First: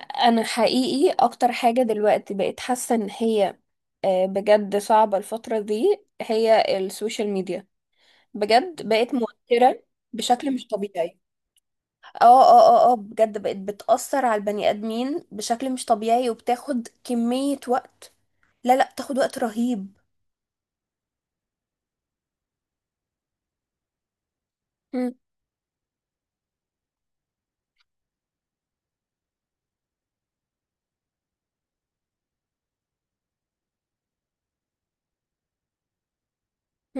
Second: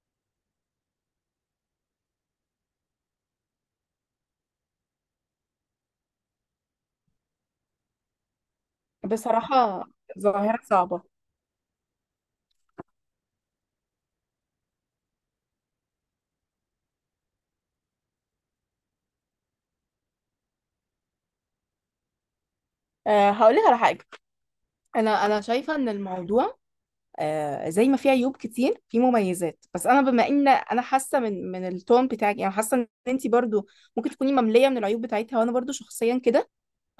انا حقيقي اكتر حاجة دلوقتي بقيت حاسة ان هي بجد صعبة. الفترة دي هي السوشيال ميديا، بجد بقت موترة بصراحة، بشكل ظاهرة مش صعبة. طبيعي. اه بجد بقت بتأثر على البني ادمين بشكل مش طبيعي، وبتاخد كمية وقت. لا لا، بتاخد وقت رهيب. أه، هقول لك على حاجة. مم. أنا شايفة إن الموضوع زي ما فيه عيوب كتير فيه مميزات، بس أنا بما إن أنا حاسة من التون بتاعك، يعني حاسة إن أنت برضو ممكن تكوني مملية من العيوب بتاعتها، وأنا برضو شخصيا كده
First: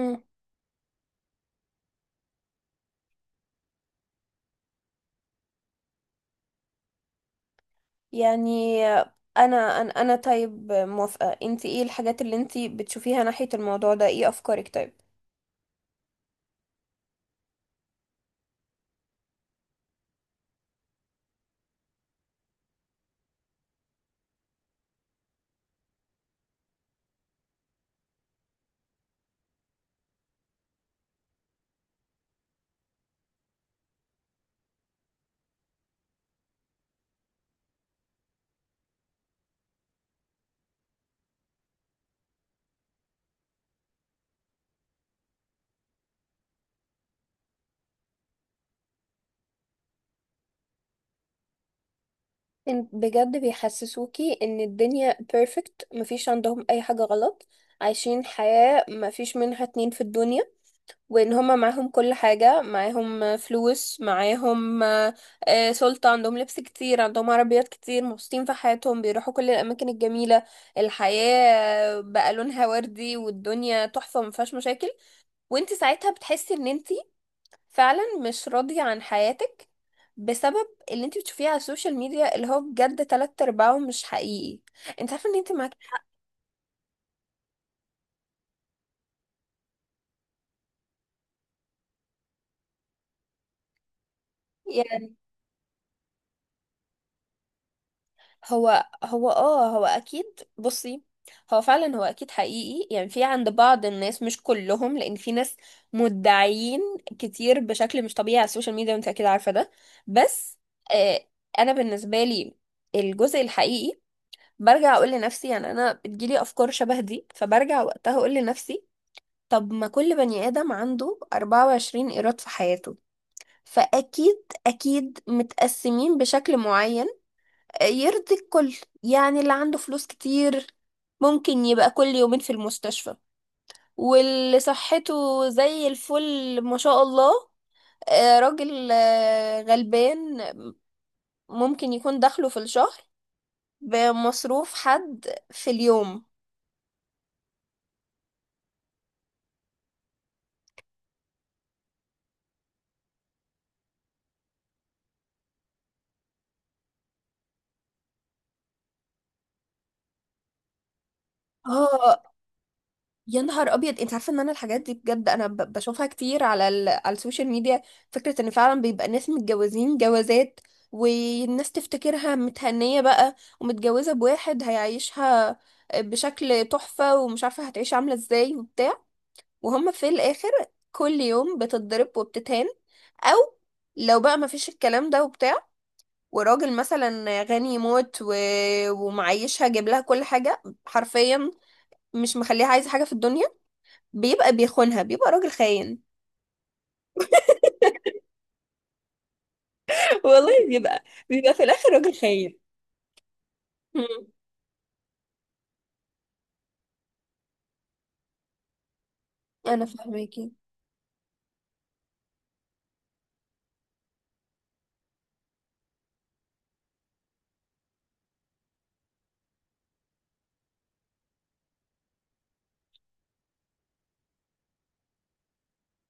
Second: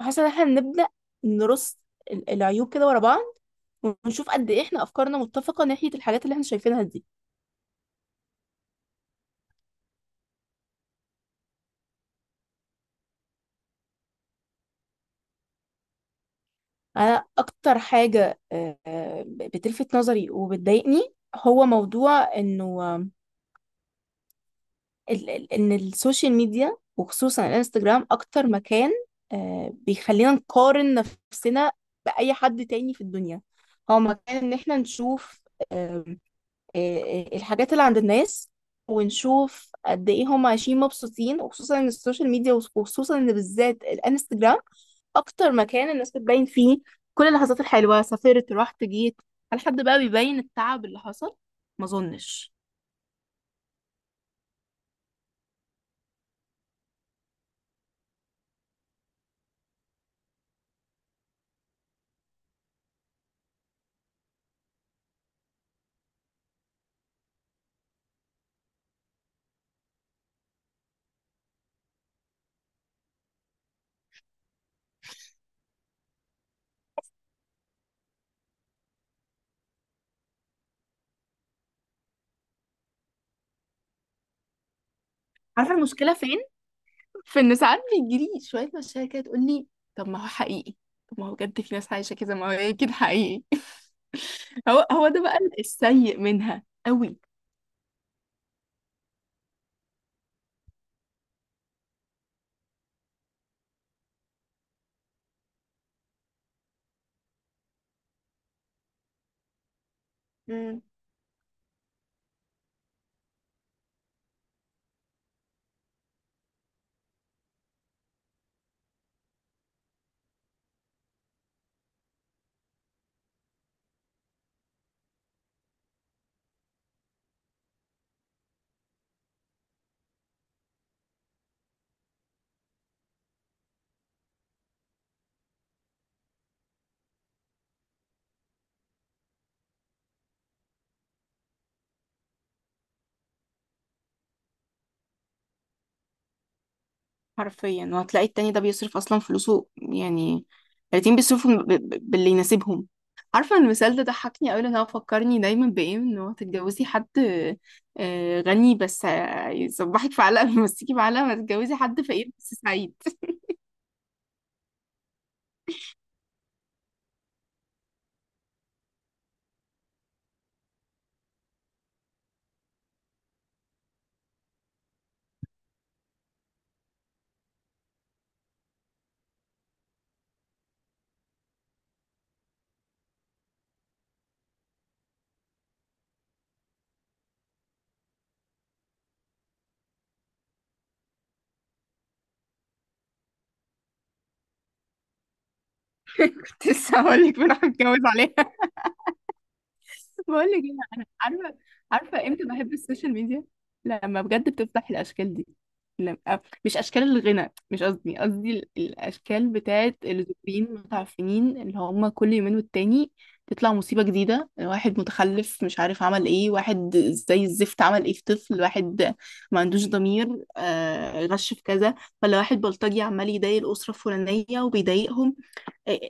حاسة إن إحنا نبدأ نرص العيوب كده ورا بعض، ونشوف قد إيه إحنا أفكارنا متفقة ناحية الحاجات اللي إحنا شايفينها دي. يعني انا طيب، موافقة. انتي ايه الحاجات اللي انتي بتشوفيها ناحية الموضوع ده؟ ايه افكارك طيب؟ أنا أكتر حاجة أه آه، بتلفت نظري وبتضايقني هو موضوع إنه ان السوشيال ميديا وخصوصا الانستجرام اكتر مكان، بيخلينا نقارن نفسنا باي حد تاني في الدنيا. هو مكان ان احنا نشوف، آم، آه، الحاجات اللي عند الناس، ونشوف قد ايه هم عايشين مبسوطين. وخصوصا ان السوشيال ميديا وخصوصا ان بالذات الانستجرام اكتر مكان الناس بتبين فيه كل اللحظات الحلوة: سافرت، رحت، جيت. هل حد بقى بيبين التعب اللي حصل؟ ما اظنش. بجد بيحسسوكي ان الدنيا بيرفكت، مفيش عندهم اي حاجة غلط، عايشين حياة مفيش منها اتنين في الدنيا، وان هما معاهم كل حاجة، معاهم فلوس، معاهم سلطة، عندهم لبس كتير، عندهم عربيات كتير، مبسوطين في حياتهم، بيروحوا كل الاماكن الجميلة. الحياة بقى لونها وردي والدنيا تحفة مفيهاش مشاكل. وانت ساعتها بتحسي ان انت فعلا مش راضية عن حياتك، بسبب اللي انت بتشوفيه على السوشيال ميديا، اللي هو بجد تلات ارباعه مش حقيقي. انت عارفه ان انت عارفة معاك. المشكلة فين؟ فان ساعات بيجيلي شويه مشاكل كده تقول لي، طب ما هو حقيقي، طب ما هو بجد في ناس عايشه كده، ما هو اكيد حقيقي. هو يعني ده بقى السيء منها قوي. هو هو هو اكيد. بصي، هو فعلا هو اكيد حقيقي، يعني في عند بعض الناس، مش كلهم، لان في ناس مدعيين كتير بشكل مش طبيعي على السوشيال ميديا، وانت اكيد عارفه ده. بس مم. آه، انا بالنسبه لي الجزء الحقيقي، برجع اقول لنفسي، يعني انا بتجيلي افكار شبه دي، فبرجع وقتها اقول لنفسي طب ما كل بني آدم عنده 24 إيراد في حياته، فأكيد أكيد متقسمين بشكل معين يرضي الكل. يعني اللي عنده فلوس كتير ممكن يبقى كل يومين في المستشفى، واللي صحته زي الفل ما شاء الله، راجل غلبان، ممكن يكون دخله في الشهر بمصروف حد في اليوم. حرفيا، وهتلاقي التاني ده بيصرف اصلا فلوسه يعني. الاتنين بيصرفوا باللي يناسبهم. عارفه المثال ده ضحكني قوي، لان هو فكرني دايما بايه؟ ان هو تتجوزي حد غني بس يصبحك في علقه ويمسكي في علقه، ما تتجوزي حد اه، فقير بس سعيد. يا نهار ابيض! انت عارفه ان انا الحاجات دي بجد انا بشوفها كتير على على السوشيال ميديا. فكره ان فعلا بيبقى ناس متجوزين جوازات، والناس تفتكرها متهنيه بقى، ومتجوزه بواحد هيعيشها بشكل تحفه، ومش عارفه هتعيش عامله ازاي وبتاع، وهم في الاخر كل يوم بتتضرب وبتتهان. او لو بقى مفيش الكلام ده وبتاع، وراجل مثلا غني موت ومعيشها جايب لها كل حاجه حرفيا، مش مخليها عايزه حاجه في الدنيا، بيبقى بيخونها، بيبقى راجل خاين. كنت لسه هقولك بنروح نتجوز. بقول لك والله ايه، بيبقى، انا بيبقى عارفه. في الاخر راجل عارفه امتى خاين. بحب السوشيال ميديا؟ لما مم. بجد بتفتح الاشكال دي. لما مش اشكال الغنى، مش قصدي، قصدي الاشكال انا بتاعت فاهماكي. الزوجين متعفنين اللي هم كل يومين والتاني تطلع مصيبه جديده. واحد متخلف مش عارف عمل ايه، واحد زي الزفت عمل ايه في طفل، واحد ما عندوش ضمير، آه غش في كذا، ولا واحد بلطجي عمال يضايق الاسره الفلانيه وبيضايقهم.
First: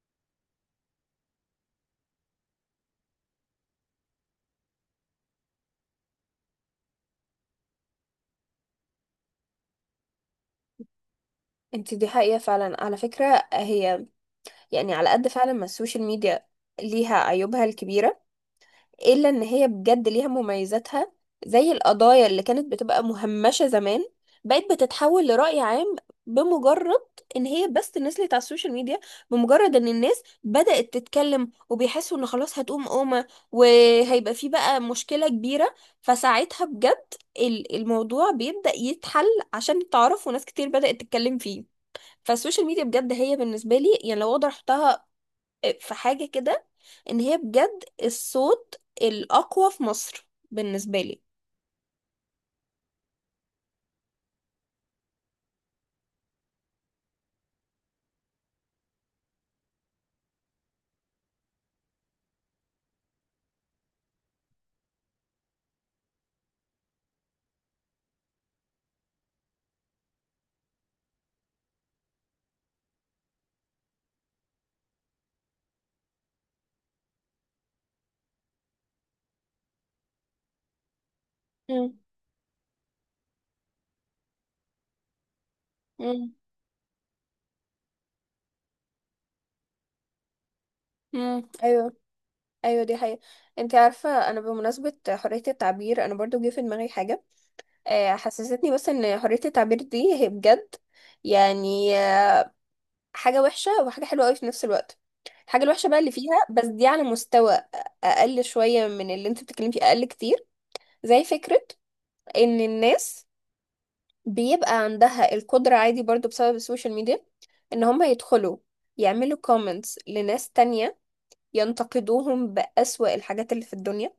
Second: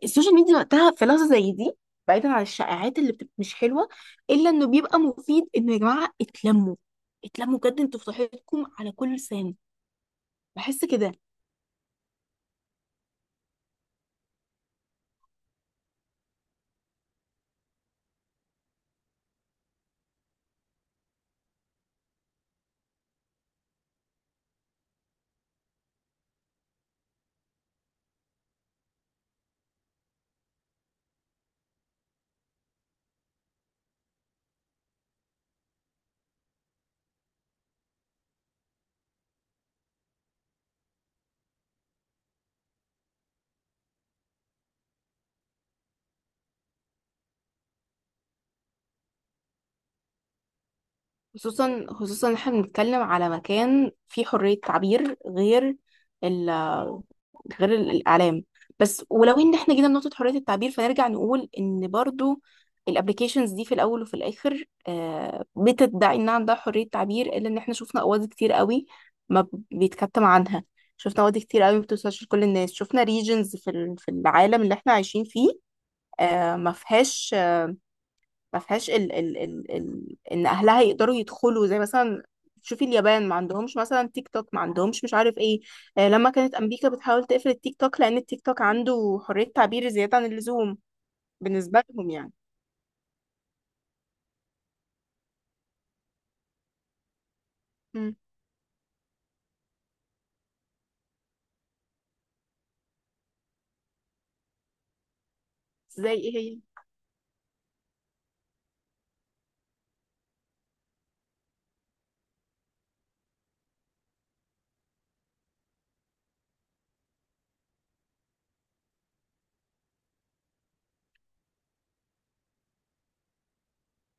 السوشيال ميديا وقتها في لحظه زي دي، بعيدا عن الشائعات اللي بتبقى مش حلوه، الا انه بيبقى مفيد انه يا جماعه اتلموا، اتلموا بجد، انتوا في صحتكم على كل لسان. بحس كده. انت دي حقيقة فعلا على فكرة. هي يعني على قد فعلا ما السوشيال ميديا ليها عيوبها الكبيرة، الا ان هي بجد ليها مميزاتها، زي القضايا اللي كانت بتبقى مهمشة زمان بقت بتتحول لرأي عام بمجرد ان هي بس نزلت على السوشيال ميديا، بمجرد ان الناس بدأت تتكلم وبيحسوا ان خلاص هتقوم قومة وهيبقى في بقى مشكلة كبيرة، فساعتها بجد الموضوع بيبدأ يتحل عشان تعرف، وناس كتير بدأت تتكلم فيه. فالسوشيال ميديا بجد هي بالنسبة لي، يعني لو اقدر احطها في حاجة كده، ان هي بجد الصوت الأقوى في مصر بالنسبة لي. خصوصا احنا بنتكلم على مكان فيه حرية تعبير غير ال، غير الإعلام بس. ولو ان احنا جينا لنقطة حرية التعبير، فنرجع نقول ان برضو الابليكيشنز دي في الاول وفي الاخر بتدعي ان عندها حرية تعبير، الا ان احنا شفنا قواضي كتير قوي ما بيتكتم عنها، شفنا قواضي كتير قوي ما بتوصلش لكل الناس، شفنا ريجنز في العالم اللي احنا عايشين فيه ما فيهاش، ما فيهاش ال ال ال ال ان اهلها يقدروا يدخلوا. زي مم. مثلا شوفي اليابان ما عندهمش مثلا تيك توك، ما عندهمش مش عارف ايه. لما مم. كانت امريكا بتحاول تقفل التيك توك لان التيك توك عنده حرية تعبير زيادة عن اللزوم مم. بالنسبة ايوه. لهم يعني. ايوه، دي حقيقة. انت عارفة انا بمناسبة حرية التعبير انا برضو جه في دماغي حاجة مم. حسستني بس ان حرية التعبير دي هي بجد، يعني حاجة وحشة وحاجة حلوة قوي في نفس الوقت. الحاجة الوحشة بقى زي اللي ايه فيها هي؟ بس دي على مستوى أقل شوية من اللي انت بتتكلمي فيه، أقل كتير. زي فكرة إن الناس بيبقى عندها القدرة عادي برضو بسبب السوشيال ميديا، ان هم يدخلوا يعملوا كومنتس لناس تانية، ينتقدوهم بأسوأ الحاجات اللي في الدنيا،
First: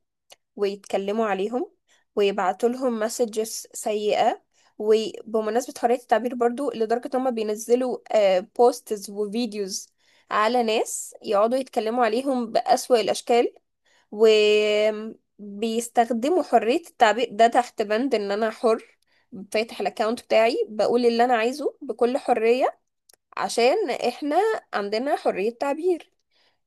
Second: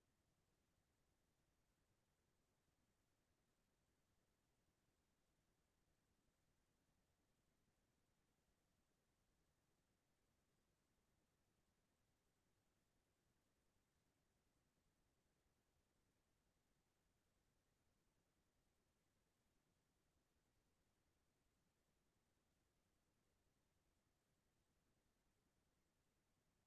ويتكلموا عليهم، ويبعتوا لهم مسجز سيئة. وبمناسبة حرية التعبير برضو، لدرجة ان هم بينزلوا بوستز وفيديوز على ناس، يقعدوا يتكلموا عليهم بأسوأ الأشكال، وبيستخدموا حرية التعبير ده تحت بند ان انا حر، فاتح الاكونت بتاعي بقول اللي انا عايزه بكل حرية عشان احنا عندنا حرية تعبير،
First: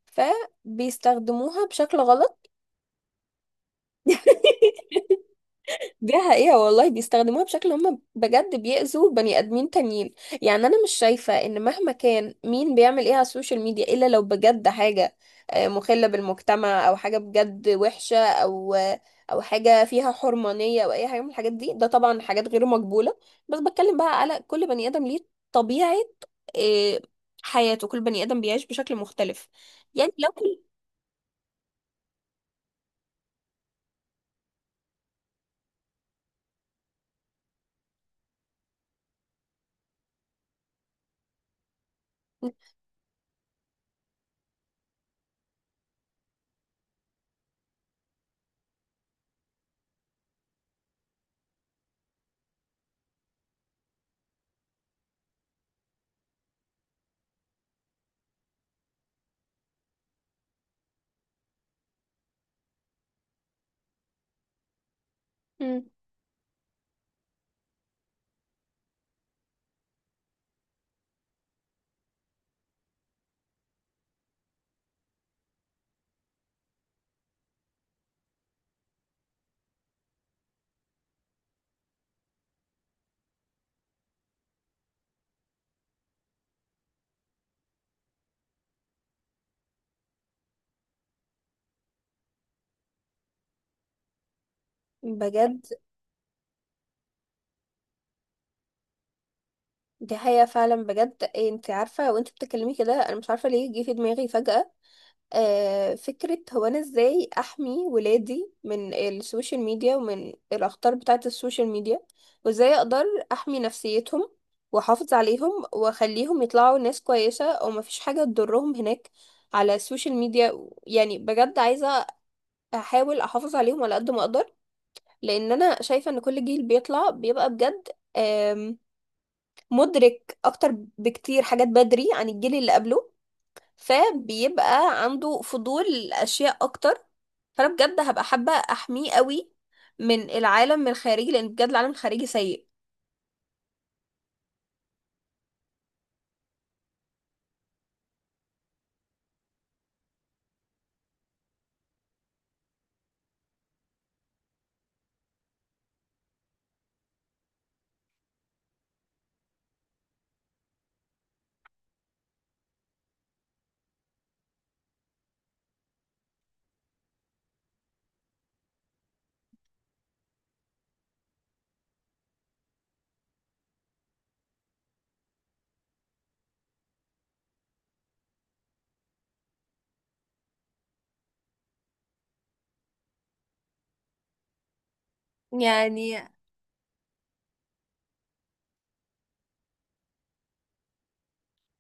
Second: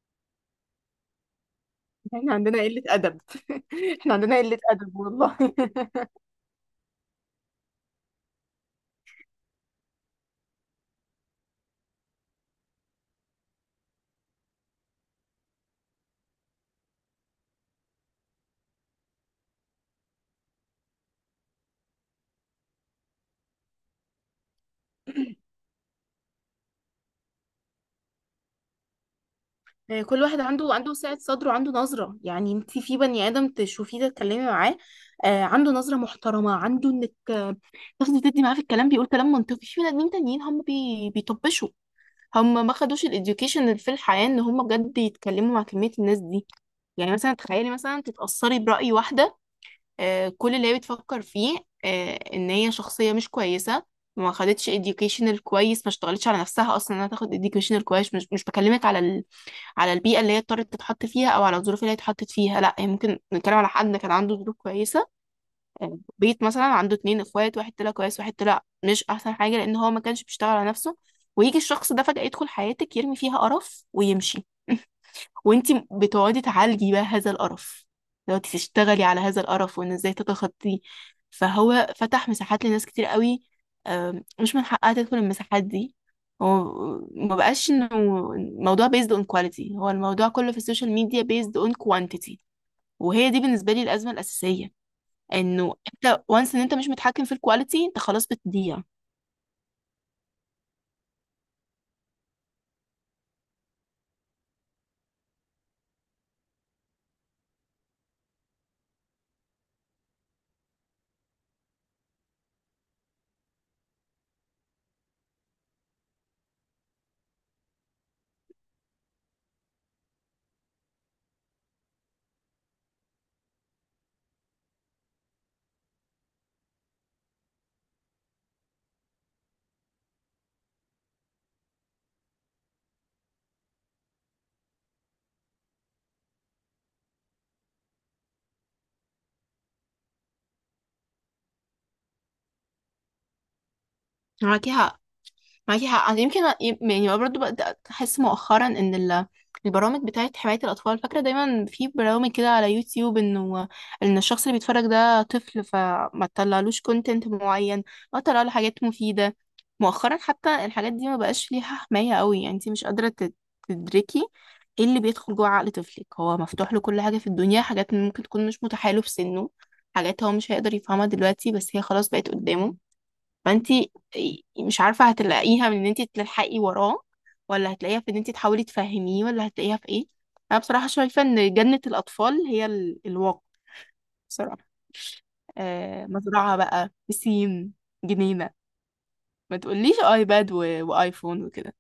فبيستخدموها بشكل احنا غلط. عندنا قلة ادب، احنا عندنا قلة ادب والله. دي حقيقة والله، بيستخدموها بشكل هم بجد بيأذوا بني آدمين تانيين. يعني أنا مش شايفة إن مهما كان مين بيعمل إيه على السوشيال ميديا، إلا لو بجد حاجة مخلة بالمجتمع، أو حاجة بجد وحشة، أو أو حاجة فيها حرمانية، أو أي حاجة من الحاجات دي، ده طبعا حاجات غير مقبولة. بس بتكلم بقى على كل بني آدم ليه طبيعة آه، حياته، كل بني آدم بيعيش بشكل مختلف. يعني كل لو واحد كل... عنده سعة صدر وعنده نظرة. يعني انت في بني آدم تشوفيه تتكلمي معاه عنده نظرة محترمة، عنده انك تاخدي تدي معاه في الكلام، بيقول كلام منطقي. في بني ادمين تانيين هم بي... بيطبشوا، هم ما خدوش الاديوكيشن اللي في الحياه ان هم بجد يتكلموا مع كميه الناس دي. يعني مثلا تخيلي مثلا تتاثري براي واحده، آه كل اللي هي بتفكر فيه، آه ان هي شخصيه مش كويسه، ما خدتش educational كويس، ما اشتغلتش على نفسها اصلا انها تاخد educational كويس. مش بكلمك على ال... على البيئه اللي هي اضطرت تتحط فيها او على الظروف اللي هي اتحطت فيها. لا، هي ممكن نتكلم على حد كان عنده ظروف كويسه، مم. بيت مثلا عنده اتنين اخوات، واحد طلع كويس واحد طلع مش احسن حاجة لان هو ما كانش بيشتغل على نفسه. ويجي الشخص ده فجأة يدخل حياتك يرمي فيها قرف ويمشي، وانتي بتقعدي تعالجي بقى هذا القرف، لو انتي تشتغلي على هذا القرف وان ازاي تتخطيه. فهو فتح مساحات لناس كتير قوي مش من حقها تدخل المساحات دي. هو ما بقاش انه الموضوع based on quality، هو الموضوع كله في السوشيال ميديا based on quantity، وهي دي بالنسبة لي الأزمة الأساسية. بجد انه انت وانس ان انت مش متحكم في الكواليتي، انت خلاص بتضيع. دي حقيقة فعلا. بجد إيه، انت عارفة وانت بتتكلمي كده انا مش عارفة ليه جه في دماغي فجأة فكرة، هو انا ازاي احمي ولادي من السوشيال ميديا ومن الاخطار بتاعة السوشيال ميديا؟ وازاي اقدر احمي نفسيتهم واحافظ عليهم واخليهم يطلعوا ناس كويسة، او مفيش حاجة تضرهم هناك على السوشيال ميديا؟ يعني بجد عايزة احاول احافظ عليهم على قد ما اقدر، لان انا شايفة ان كل جيل بيطلع بيبقى بجد مدرك اكتر بكتير حاجات بدري عن الجيل اللي قبله، فبيبقى عنده فضول لاشياء اكتر، فانا بجد هبقى حابة احميه قوي من العالم الخارجي، لان بجد العالم الخارجي سيء. هو كده، معاكي حق. أنا يمكن يعني برضه بدأت أحس مؤخرا إن البرامج بتاعة حماية الأطفال، فاكرة دايما في برامج كده على يوتيوب إنه إن الشخص اللي بيتفرج ده طفل، فما تطلعلوش كونتنت معين أو تطلعله حاجات مفيدة. مؤخرا حتى الحاجات دي ما بقاش ليها حماية قوي، يعني انتي مش قادرة تدركي ايه اللي بيدخل جوه عقل طفلك. هو مفتوح له كل حاجة في الدنيا، حاجات ممكن تكون مش متاحة له في سنه، حاجات هو مش هيقدر يفهمها دلوقتي بس هي خلاص بقت قدامه. فانتي مش عارفة هتلاقيها من ان انتي تلحقي وراه، ولا هتلاقيها في ان انتي تحاولي تفهميه، ولا هتلاقيها في ايه. انا بصراحة شايفة ان جنة الاطفال هي الواقع، بصراحة. آه، يعني مزرعة بقى بسين، جنينة. ما تقوليش ايباد و... وايفون وكده.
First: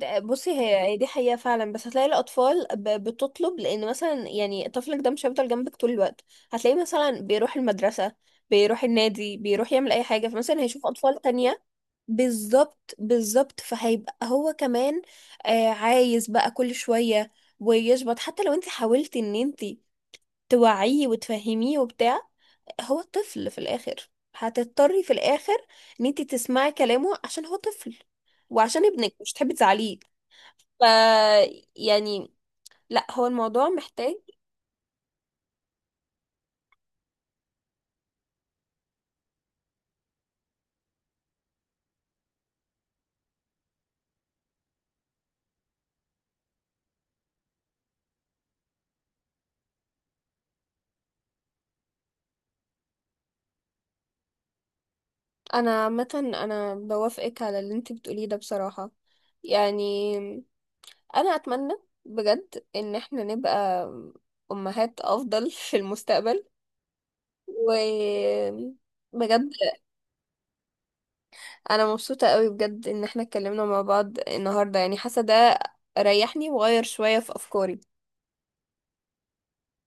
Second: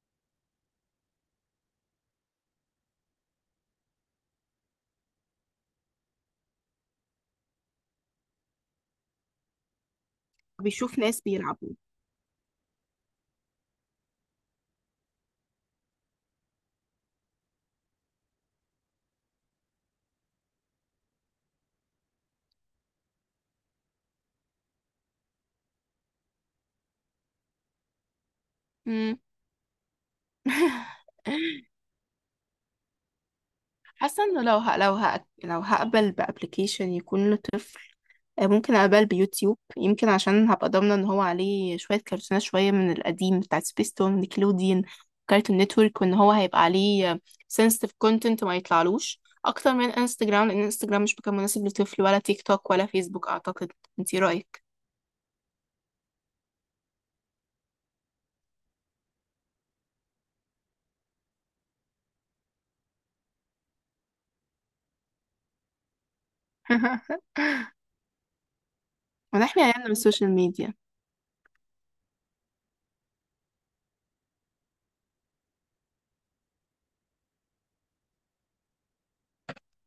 بصي، هي هي دي حقيقة فعلا، بس هتلاقي الأطفال بتطلب. لأن مثلا يعني طفلك ده مش هيفضل جنبك طول الوقت، هتلاقيه مثلا بيروح المدرسة، بيروح النادي، بيروح يعمل أي حاجة، فمثلا هيشوف بيشوف أطفال ناس تانية. بيلعبوا. بالظبط بالظبط، فهيبقى هو كمان عايز بقى كل شوية ويشبط. حتى لو انت حاولتي ان انت توعيه وتفهميه وبتاع، هو طفل في الاخر، هتضطري في الاخر ان انت تسمعي كلامه عشان هو طفل، وعشان ابنك مم. مش تحبي تزعليه. ف، يعني، لا، هو الموضوع محتاج. حاسة انه لو هقبل بابلكيشن يكون له، ممكن أقبل بيوتيوب، يمكن عشان هبقى ضامنة ان هو عليه شوية كرتونات شوية من القديم بتاعت سبيستون، نيكلوديان، كارتون نتورك، وان هو هيبقى عليه sensitive content ما يطلعلوش اكتر من انستجرام. لان انستجرام مش مكان مناسب لطفل، ولا تيك توك ولا فيسبوك اعتقد. انتي رأيك؟ انا عامة انا بوافقك على اللي انت بتقوليه ده بصراحة. يعني انا اتمنى بجد ان احنا نبقى امهات افضل في المستقبل و بجد، ونحمي عيالنا من السوشيال ميديا. انا مبسوطة قوي بجد ان احنا اتكلمنا مع بعض النهاردة، يعني حاسة ده ريحني وغير شوية في افكاري.